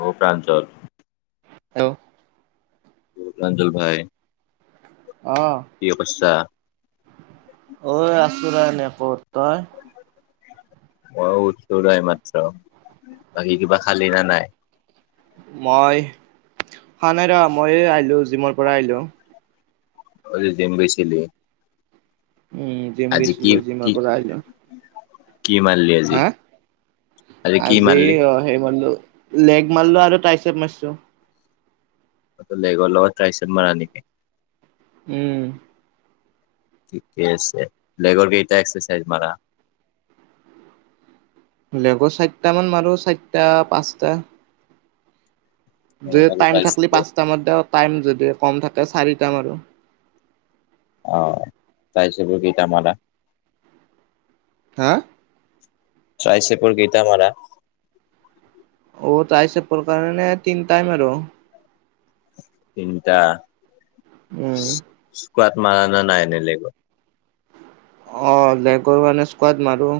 অ ব্ৰাঞ্চত হেল্ল অঞ্জল ভাই প্ৰিয় বচা অঐ আছোৰা নে কত তই মই উঠ নাই মাত্ৰ বাকী কিবা খালি নে নাই। মই হা খোৱা নাই ৰ মই আহিলো জিমৰ পৰা আহিলো। আজি জিম গৈছিলি। উম জিম আজি কি গেছিলো কি জিমৰ পৰা আহিলো। কি মাৰলি আজি? হা কি আজি মাৰলি? অ সেই বন্ধো লেগ মাৰলো আৰু টাই চপ মাৰিছো। অটো লাগি গ'ল টাইছত মাৰা নেকি উম ঠিকেই আছে লেগৰ কেইটা এক্সাৰচাইজ মাৰা লেব চাৰিটা মান মাৰো চাৰিটা পাঁচটা অ', যদি আৰু টাইম থাকলি ট্ৰাইচেপৰ? পাঁচটা মাৰো টাইম যদি কম থাকে চাৰিটা মাৰো আৰু অহ তাইচব কেইটা মাৰা। হা তাইচাইছেপৰ কেইটা মাৰা অ তাই চপৰ কাৰণে তিনি টাইম আৰু তিনটা উম মাৰ না নাই বেলেগৰ অ লেগৰ কৰা ন স্কাদ মাৰো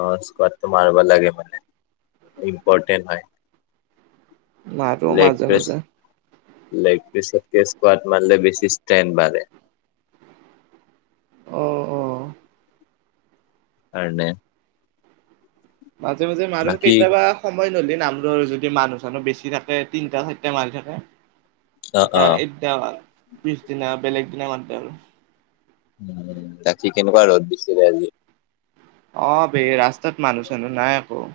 অ স্কডটো মাৰব লাগে মানে। ইম্পৰ্টেণ্ট হয়। মাৰো লেগ মাজে প্ৰেছ মাজে। লেগ পিছতকে স্কোৱাড মাৰিলে বেছি ষ্ট্ৰেণ্ড বাঢ়ে। অঁ অঁ কাৰণে মাজে মাজে মাৰো বাকী কেইয়াবা সময় ললে নামৰ যদি মানুহ চানুহ বেছি থাকে তিনটা ঠাইতে মাৰি থাকে অ অ এতিয়া এক পিছ দিনা বেলেগ দিনা ম আৰু তেনেকুৱা ৰ'দ দিছিলে আজি অ ভে ৰাস্তাত মানুহ চানহ নাই আকৌ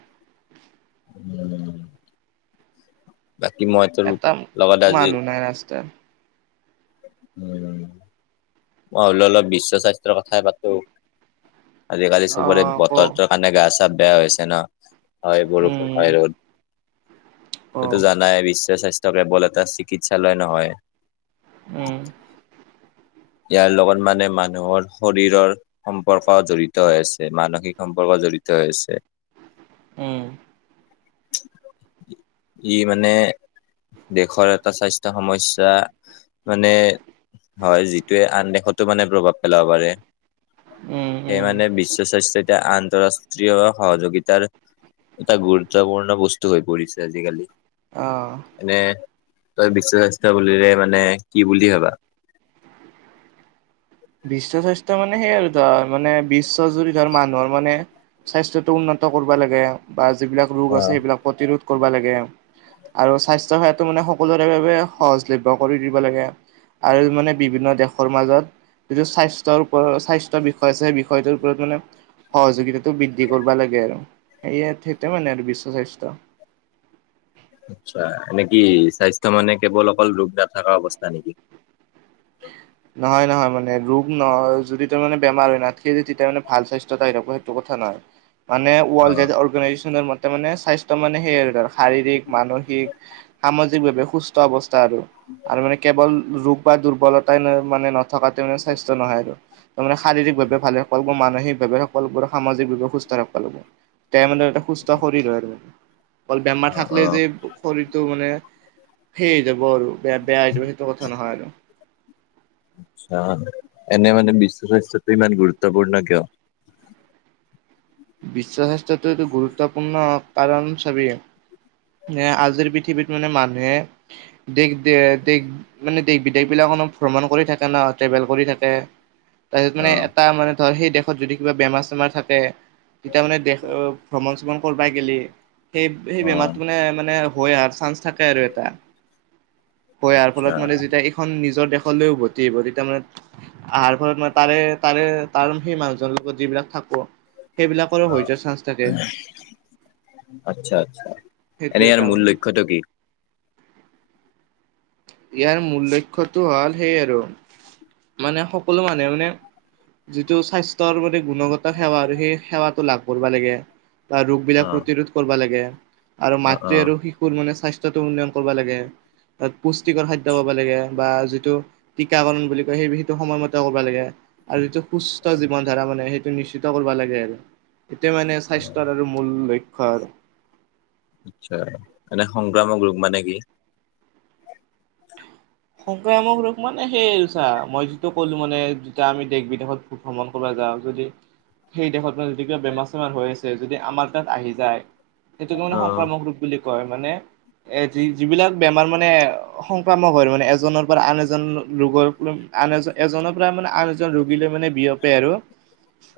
বাকী মইতো এটা লগাদজি মানুহ নাই ৰাস্তাত উ মই ভাবিলো অলপ বিশ্ব স্বাস্থ্যৰ কথাই পাতো আজিকালি অ চবৰে ক বতৰটোৰ কাৰণে গা চা বেয়া হৈছে ন হয় বৰষুণ উম হয় ৰ'দ ক তইটো জানাই বিশ্ব স্বাস্থ্য কেৱল এটা চিকিৎসালয় নহয় উম। উ ইয়াৰ লগত মানে মানুহৰ শৰীৰৰ সম্পৰ্ক জড়িত হৈ আছে মানসিক সম্পৰ্ক জড়িত হৈছে উ [unintelligible] ই মানে দেশৰ এটা স্বাস্থ্য সমস্যা মানে হয় যিটোৱে আন দেশতো মানে প্ৰভাৱ পেলাব পাৰে উম সেই উম মে বিশ্ব স্বাস্থ্য এতিয়া আন্তঃৰাষ্ট্ৰীয় সহযোগিতাৰ এটা গুৰুত্বপূৰ্ণ বস্তু হৈ পৰিছে আজিকালি অহ এনে তই বিশ্ব স্বাস্থ্য বুলিলে মানে কি বুলি ভাবা বিশ্ব স্বাস্থ্য মানে সেই আৰু ধৰ মানে বিশ্বজুৰি ধৰ মানুহৰ মানে স্বাস্থ্যটো উন্নত কৰিব লাগে বা যিবিলাক ৰোগ অ আছে সেইবিলাক প্ৰতিৰোধ কৰিব লাগে। আৰু স্বাস্থ্য সেৱাটো মানে সকলোৰে বাবে সহজলভ্য কৰি দিব লাগে। আৰু মানে বিভিন্ন দেশৰ মাজত যিটো স্বাস্থ্যৰ ওপৰত স্বাস্থ্য বিষয় আছে সেই বিষয়টোৰ ওপৰত মানে সহযোগিতাটো বৃদ্ধি কৰিব লাগে আৰু সেইয়া সেইটোৱে মানে আৰু বিশ্ব স্বাস্থ্য [inaudible] আচ্ছা এনে কি স্বাস্থ্য মানে কেৱল অকল ৰোগ নাথকা অৱস্থা নেকি? নহয় নহয় মানে ৰোগ নহয় যদি তাৰ মানে বেমাৰ হয় নাথকে যদি তেতিয়া মানে ভাল স্বাস্থ্য অহ থাকে সেইটো কথা নহয় মানে অ ৱৰ্ল্ড হেল্থ অৰ্গনাইজেচনৰ মতে মানে স্বাস্থ্য মানে সে আৰু ধৰা শাৰীৰিক, মানসিক, সামাজিকভাৱে সুস্থ অৱস্থা আৰু। আৰু মানে কেৱল ৰোগ বা দুৰ্বলতাই মানে নথকাতে মানে স্বাস্থ্য নহয় আৰু তাৰ মানে শাৰীৰিক ভাৱে ভালে মানসিকভাৱে সকলোবোৰ সামাজিকভাৱে সুস্থ ৰাখব লাগব। তাই মানে এটা সুস্থ শৰীৰ হয় আৰু [unintelligible] অল বেমাৰ অ অ থাকলে যে শৰীৰটো মানে সেই হৈ যাব গল বেয়া বেয়া যাব সেইটো কথা নহয় আৰু এনে মানে বিশ্ব স্বাস্থ্যটো ইমান গুৰুত্বপূৰ্ণ কিয় বিশ্ব স্বাস্থ্যটো এইটো গুৰুত্বপূৰ্ণ কাৰণ চবেই এ আজিৰ পৃথিৱীত মানে মানুহে দেশ দেশ মানে দেশ বিদেশ বিলাক ভ্ৰমণ কৰি থাকে ন ট্ৰেভেল কৰি থাকে তাৰছত অ মানে এটা মানে ধৰ সেই দে যদি কিবা বেমাৰ চেমাৰ থাকে তেতিয়া মানে দেশ ভ্ৰমণ চ্ৰমণ কৰবাই গলে সেই সেই অ বেমাৰটো মানে মানে হৈ অহাৰ চান্স থাকে আৰু এটা হয় ইয়াৰ আচ্ছা ফলত মানে যেতিয়া এইখন নি নিজৰ দেশলৈ উভতি আহিব তেতিয়া মানে আহাৰ ফলত মানে তাৰে তাৰে তাৰ সেই মানুহ লগত যি সেইবিলাকৰ হৈ যোৱাৰ চান্স থাকে আচ্ছা আচ্ছা সেইটো এনে ইয়াৰ এটা মূল মানে লক্ষ্যটো কি ইয়াৰ মূল লক্ষ্যটো হ'ল সেই আৰু মানে সকলো মানুহ মানে যিটো স্বাস্থ্যৰ মানে গুণগত সেৱা আৰু সেই সেৱাটো লাভ কৰিব লাগে বা ৰোগ অ বিলাক প্ৰতিৰোধ কৰিব লাগে। আৰু অ অ মাতৃ আৰু শিশুৰ মানে স্বাস্থ্যতো উন্নয়ন কৰিব লাগে ত পুষ্টিকৰ খাদ্য খাব লাগে। বা যিটো টিকাকৰণ বুলি কয় সেইটো সময়মতে কৰিব লাগে আৰু যিটো সুস্থ জীৱন ধাৰা মান সেইটো নিশ্চিত কৰিব লাগে আৰু। এটোয়ে মানে স্বাস্থ্যৰ আৰু মূল লক্ষ্য আৰু আচ্ছা এনে সংক্ৰামক ৰোগ মানে কি? সংক্ৰামক ৰোগ মানে সেই আৰু চা, মই যিটো কলো মানে যেতিয়া আমি দেশ-বিদেশত ভ্ৰমণ কৰ [unintelligible] যদি সেই দেশত মানে যদি কিবা বেমাৰ-চেমাৰ হৈ আছে যদি আমাৰ তাত আহি যায়। সেইটোকে মানে অ', সংক্ৰামক ৰূপ বুলি কয় মানে এ যি যিবিলাক বেমাৰ মানে সংক্ৰামক হয় [unintelligible] এজনৰ পৰা আন এজন ৰোগক ল আন এজন এজনৰ পৰা মানে আন এজন ৰোগীলৈ মানে বিয়পে আৰু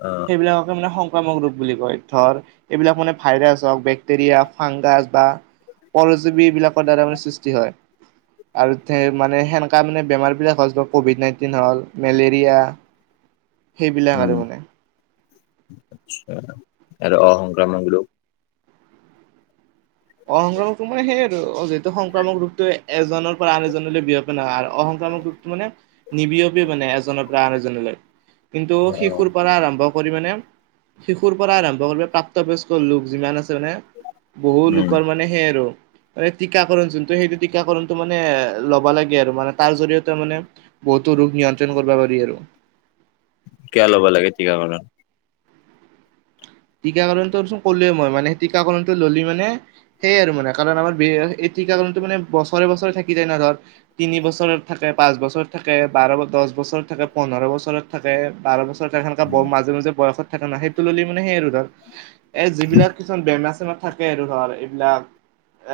অ', সেই বিলাককে মানে সং ক্ৰামক ৰূপ বুলি কয়। ধৰ এইবিলাক মানে ভাইৰাছ হওক, বেক্টেৰিয়া ফাংগাছ, বা পৰজীৱী এইবিলাকৰ দ্বাৰা মানে সৃষ্টি হয়, আৰু মানে সেনেকা মানে বেমাৰবিলাক হল ক'ভিড নাইনটিন হ'ল, মেলেৰিয়া। সেইবিলাক আৰু মানে। আ আৰু অ সংক্ৰামক ৰোগ অসংক্ৰামকটো মানে সেই আৰু যিহেতু সংক্ৰামক ৰোগটো এজনৰ পৰা আন এজনলৈ বিয়পে না আৰু অসং সংক্ৰামক ৰোগটো মানে নিবিয়পে মানে এজনৰ পৰা আন এজনলৈ। কিন্তু শিশুৰ অ', পৰা আৰম্ভ কৰি মানে শিশুৰ পৰা আৰম্ভ কৰি প্ৰাপ্তবয়স্ক লোক যিমান আছে। মানে বহু লোক উম, সে আৰু। মানে টীকাকৰণ যোনটো সেইটো টীকাকৰণটো মানে ল'ব লাগে আৰু। মানে তাৰ জৰিয়তে মানে বহুত ৰোগ নিয়ন্ত্ৰণ কৰব পাৰি আৰু। কিয়া ল'ব লাগে টীকাকৰণ? টীকাকৰণটোচোন ক'লোৱে মই। মানে টীকাকৰণটো ললি মানে সেয়াই আৰু মানে কাৰণ আমাৰ [unintelligible] টীকাকৰণটো মানে বছৰে বছৰে থাকি যায় ন। ধৰ তিনি বছৰত থাকে, পাঁচ বছৰ থাকে, বাৰ, দহ বছৰত থাকে, পোন্ধৰ বছৰত থাকে, বাৰ বছৰ [unintelligible] কা উম, মাজে মাজে বয়সত থাকে না। সেইটো ললি মানে সেই আৰু ধৰ এই যিবিলাক কিছুমান বেমাৰ থাকে আৰু ধৰ এইবিলাক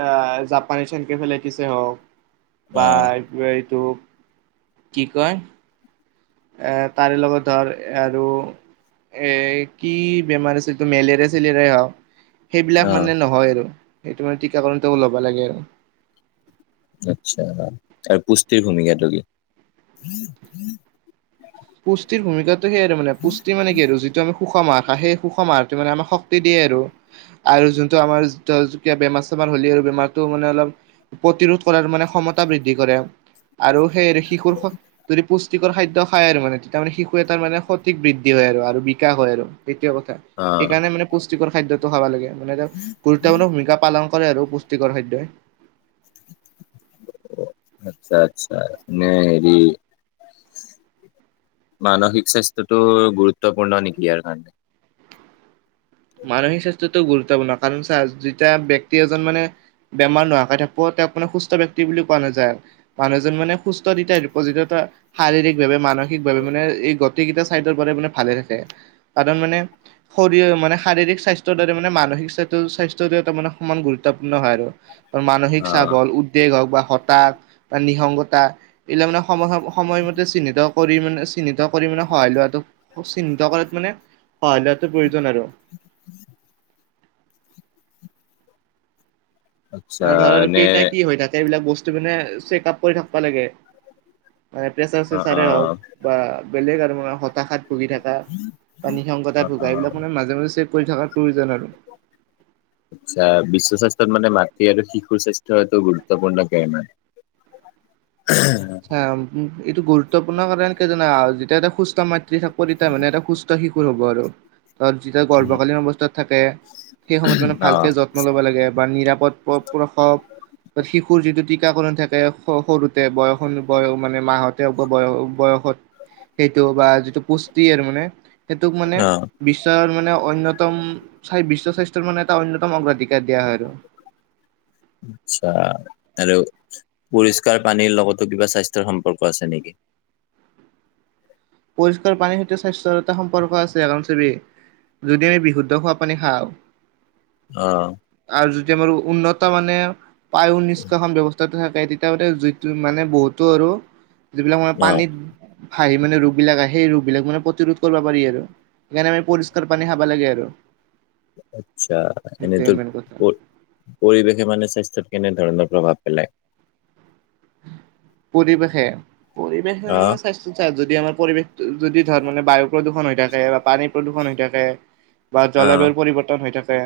এ জাপানী এনকেফেলাইটিছে হওক অ', বাৰটো এইটো কি কিয়? এ তাৰে লগত ধৰ আৰু এ কি বেমাৰ আছে এইটো মেলেৰিয়া চেলেৰিয়া হা সেইবিলাক অ', মানে নহয় আৰু সেইটো মানে টীকাকৰণটো ল'ব লাগে আৰু আচছা আৰু পুষ্টি ভূমিকাটো কি? পুষ্টিৰ ভূমিকাটো সেয়াই মানে পুষ্টি মান কি আৰু যিটো আমি সুষম আহাৰ সেই সুষম আহাৰ টো মানে আমাক শক্তি দিয়ে আৰু যোনটো আমাৰ জ জকীয়া বেমাৰ চাৰ হলে আৰু বেমাৰটো মানে অলপ প্ৰতিৰোধ কৰাৰ মানে ক্ষমতা বৃদ্ধি কৰে। আৰু সেই আৰু শিশুৰ খ যদি পুষ্টিকৰ খাদ্য খাই আৰু মানে। তেতিয়া মানে শিশু এটাৰ মানে সঠিক বৃদ্ধি হয় আৰু বিকাশ হয় আৰু। এইটোৱে কথা। অ', সেইকাৰণে মানে পুষ্টিকৰ খাদ্যটো খাব লাগে। মানে ত গুৰুত্বপূৰ্ণ ভূমিকা পালন কৰে আৰু পুষ্টিকৰ খাদ্যই। আচ্ছা, আচ্ছা নে হেৰি মানসিক স্বাস্থ্যটো গুৰুত্বপূৰ্ণ নেকি ইয়াৰ কাৰণে? মানসিক স্বাস্থ্যটো গুৰুত্বপূৰ্ণ। কাৰণ চা যেতিয়া ব্যক্তি এজন মানে বেমাৰ নহাকৈ থাকব আপোনাক সুস্থ ব্যক্তি বুলি কোৱা নাযায়। মানুহজন মানে সুস্থ [unintelligible] শাৰীৰিক ভাৱে মান মানসিকভাৱে মানে এই গতি কেইটা চাইডৰ ব মানে ভালে থাকে। কাৰণ মানে শৰী মানে শাৰীৰিক স্বাস্থ্যৰ দৰে মানে মানসিক [unintelligible] স্বাস্থ্যৰ দৰে [unintelligible] মানে সমান গুৰুত্বপূৰ্ণ হয় আৰু। মানসিক চাপ অ', হল, উদ্বেগ হওক বা হতাশ বা নিঃসংগতা এইবিলাক মানে সমসাম সময়মতে চিহ্নিত কৰি মানে চিহ্নিত কৰি মানে সহায় লোৱাটো চিহ্নিত কৰাত মানে সহায় লোৱাটো প্ৰয়োজন আৰু। আচ্ছা, ধৰ নে আৰুকেইটা কি হৈ থাকে এইবিলাক বচ মানে চেকাপ কৰি থাকব লাগে। হয় প্ৰেচাৰ অ', চেচাৰেই হক অ', বা বেলেগ আৰু মানে হতাশাত ভুগি থাকা, বা নিসংগতা অ', ভুগা অ', এইবিলাক মানে মাজে-মাজে চে কৰি থাকাৰ প্ৰয়োজন আৰু। [unintelligible] আচ্ছা বিশ্ব স্বাস্থ্যত মানে মাতৃ আৰু শিশুৰ স্বাস্থ্যটো গুৰুত্বপূৰ্ণ কাৰমান- অ- এইটো গুৰুত্বপূৰ্ণ কাৰণ কি জান যেতিয়া এটা সুস্থা ম থাকোঁ তেতিয়া মানে এটা সুস্থ শিশুৰ হ'ব আৰু ত যেতিয়া গৰ্ভকালীন অৱস্থাত থাকে সেই সময়ত মানে অ', ভালকে যত্ন ল'ব লাগে বা নিৰাপদ প্ৰসৱ বা শিশুৰ যিটো দিশ শ্ষাকণ থাকে সৰুতে বয়স অনুসই মানে মাহতে বয়স বয়সত সেইটো বা যিটো পুষ্টি আৰু মানে সেইটোক মানে অ', বিশ্বৰ মানে অন্যতম বিশ্ব স্বাস্থ্যৰ মানে এটা অন্যতম অগ্ৰাধিক আচ্ছা আৰু পৰিষ্কাৰ পানীৰ লগতো কিবা স্বাস্থ্যৰ সম্পৰ্ক আছে নেকি? পৰিষ্কাৰ পানীৰ সৈতে স্বাস্থ্যৰ এটা সম্পৰ্ক আছে এগম চবি যদি আমি বিশুদ্ধ খোৱাপানী খাওঁ অ যে মাৰ উন্নত মানে পায়ু নিষ্কাশন ব্যৱস্থাটোহে তেতিয়া মানে বহুতো আৰু যিবিলাক মানে ন পানীত ভাই মানে ৰ ৰোগ বিলাক আহে সেই ৰোগ বিলাক মানে প্ৰতিৰোধ কৰিব পাৰি আৰু সেইকাৰণে আমি পৰিষ্কাৰ পানী খাব লাগে আৰু আচ্ছা সেইটোৱে এনেইটো মেইন কথা পৰিৱেশে মানে স্বাস্থ্যৰ কেনে ধৰণৰ প্ৰভাৱ পেলাই পৰিৱেশে পৰিৱেশে অ', মানে স্বাস্থ্য যদি আমাৰ পৰিৱেশ যদি ধৰ মানে বায়ু প্ৰদূষণ হৈ থাকে বা পানী প্ৰদূৰষণ হৈ থাকে বা অ', জলবায়ু পৰিৱৰ্তন হৈ থাকে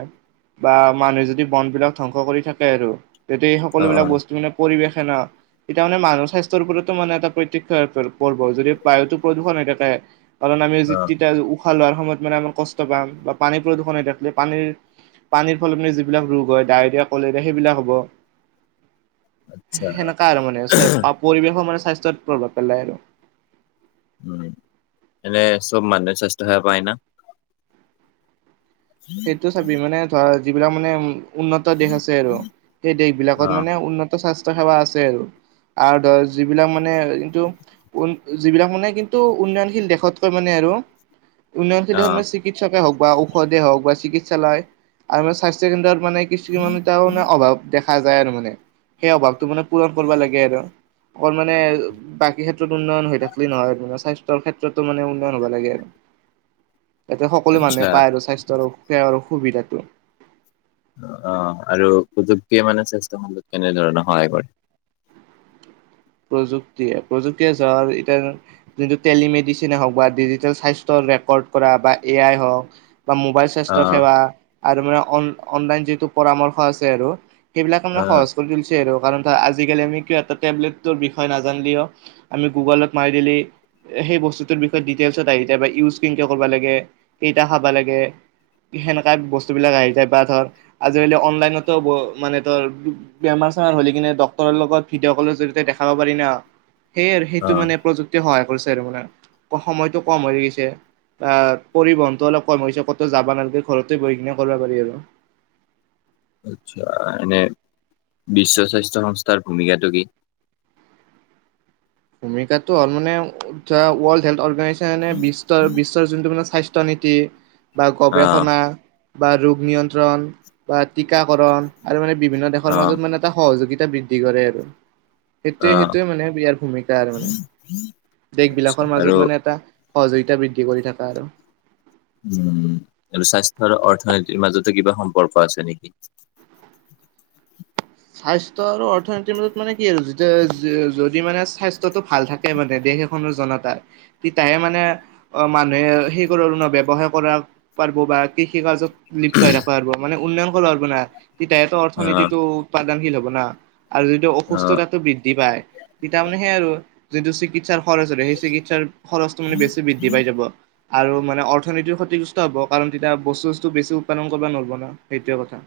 বা মানুহে যদি বন বিলাক ধ্বংস কৰি থাকে আৰু তেতিয়া এই অ', সকলোবিলাক অ', বস্তু মানে পৰিৱেশে না এতিয়া মানে মানুহৰ স্বাস্থ্যৰ ওপৰতো মানে এটা প্ৰতক্ষ পৰ্ব যদি বায়ুটো প্ৰদূষণ হৈ থাকে কাৰণ আমি য অ', তিয়া উশাহ লোৱাৰ সময়ত মানে আমাৰ কষ্ট পাম বা পানী প্ৰদূষণ হৈ থাকিলে পানীৰ পানীৰ ফলনি যিবিলাক ৰোগ হয় ডায়েৰিয়া কলেৰিয়া সেইবিলাক হ'ব আচ্ছা তাৰ মানে পৰিৱেশৰ মানে স্বাস্থ্যৰ প্ৰভাৱ পেলাই আৰু উম এনে চব মানুহে স্বাস্থ্য হেয়া কৈ না সেইটো চাবি মানে ধৰা যিবিলাক মানে উন্নত দেশ আছে আৰু সেই দেশ বিলাকত অ', মানে উন্নত স্বাস্থ্য সেৱা আছে আৰু আৰু ধৰ যিবিলাক মানে কিন্তু উ যিবিলাক মানে কিন্তু উন্নয়নশীল দেশতকৈ মানে আৰু উন্নয়নশীল অ', চিকিৎসকে হওঁক বা ঔষধে হওঁক বা চিকিৎসালয় আৰু স্বাস্থ্য কেন্দ্ৰত মানে কিছুমান এটাও মানে অভাৱ দেখা যায় আৰু মানে সেই অভাৱটো মানে পূৰণ কৰিব লাগে আৰু অকল মানে বাকী ক্ষেত্ৰত উন্নয়ন হৈ থাকিলই নহয়ে স্বাস্থ্যৰ ক্ষেত্ৰত মে উন্নয়ন হব লাগে আৰু যাতে সকলো আচ্ছা মানুহে পায় আৰু স্বাস্থ্যৰ সেৱা আৰু সুবিধাটো অ আৰু সুযোগে মানে স্বাস্থ্য কেনেধৰণে সহায় কৰে প্ৰযুক্তিয়ে প্ৰযুক্তিয়ে ধ এতিয়া যটো টেলিমেডিচনে হওক বা ডিজিটেল স্বাস্থ্যৰ ৰেকৰ্ড কৰা বা এ আই হওক বা মোবাইল স্বাস্থ্য অ', সেৱা আৰু মানে অনলাইন যিটো পৰামৰ্শ আছে আৰু সেইবিলাক মানে অ', সহজ কৰি তুলিছে আৰু কাৰণ ত আজিকালি আমি কিয় এটা টেবলেট লেতৰ বিষয়ে নাজানিলেও আমি গোগলত মাৰি দিলে সেই বস্তুটোৰ বিষয়ে দিটেইচত আহি যায় ইউজ কেনকে কৰব লাগে কেইটা খাবা লাগে সেনেকা বস্তু বিলাক আহি যায় বা ধৰ আজিকালি অনলাইনতো মানে ধৰ বেমাৰ হ কিনে ডক্তৰ লগত ভিডিঅ' কলৰ জৰিয়তে দেখাব পাৰি ন সেয়ে সেইটো অ', মানে প্ৰযুক্তি সহায় কৰিছে ত মানে সময়তটো কম হৈ গৈছে আহ পৰিবহনতটো অলপ কম হৈছে ক'ত যাব নালাগে ঘৰতে বহিকিনা কৰিব পাৰি আৰু [inaudible] আচ্ছা এনে বিশ্ব স্বাস্থ্য সংস্থাৰ ভূমিকাটো কি ভূমিকাটো হ'ল মানে ৱৰ্ল হেল অৰ্গনজ বিশ্ব বিশ্বৰ যোনটো মানে স্বাস্থ্য নীতি বা অ', গৱেষণা বা ৰোগ নিয়ন্ত্ৰণ বা টীকাকৰণ আৰু মানে বিভিন্ন দেশৰ অ', মাজত মানে এটা সহযোগিত বৃদ্ধি কৰে আৰু সেইটোৱে অ', সেইটোৱে মানে ইয়াৰ ভূমিকা এ মানে দেশ আচ্ছা বিলাকৰ আৰু মাজত মানে এটা সহযোগিতা বৃদ্ধি কৰি থকা আৰু উম আৰু স্বাস্থ্য আৰু অৰ্থনীতিৰ মাজতো কিবা সম্পৰ্ক আছে নেকি [inaudible] স্বাস্থ্য আৰু অৰ্থনীতিৰ মাজত মানে কি আৰু যেতিয়া যদি মানে স্বাস্থ্যটো ভাল থাকে মানে দেশ এখনৰ জনতাৰ তেতাহে মানে অ মানুহে সেই কৰণৰ ব্যৱহাৰ কৰা পাৰব বা কৃষি কাৰ্যত লিপ্ত হৈ থাকিব আৰুব মানে উন্নয়ন কৰিব হব না তেতিাহো অ', অৰ্থনীতিটো উৎপাদনশীল হ'ব না আৰু যিটো অ', অসুস্থতাটো বৃদ্ধি পায় তেতিয়া মানে সেইয় আৰু যিটো চিকিৎসাৰ খৰচৰে সেই চিকিৎসাৰ খৰচটো মানে বেছি বৃদ্ধি পাই যাব আৰু মানে অৰ্থনীতি ক্ষতিগ্ৰস্ত হ'ব কাৰণ তেতিয়া বস্তু বস্তু বেছি উৎপাদন কৰিব নোৱাৰব ন সেইটোৱে কথা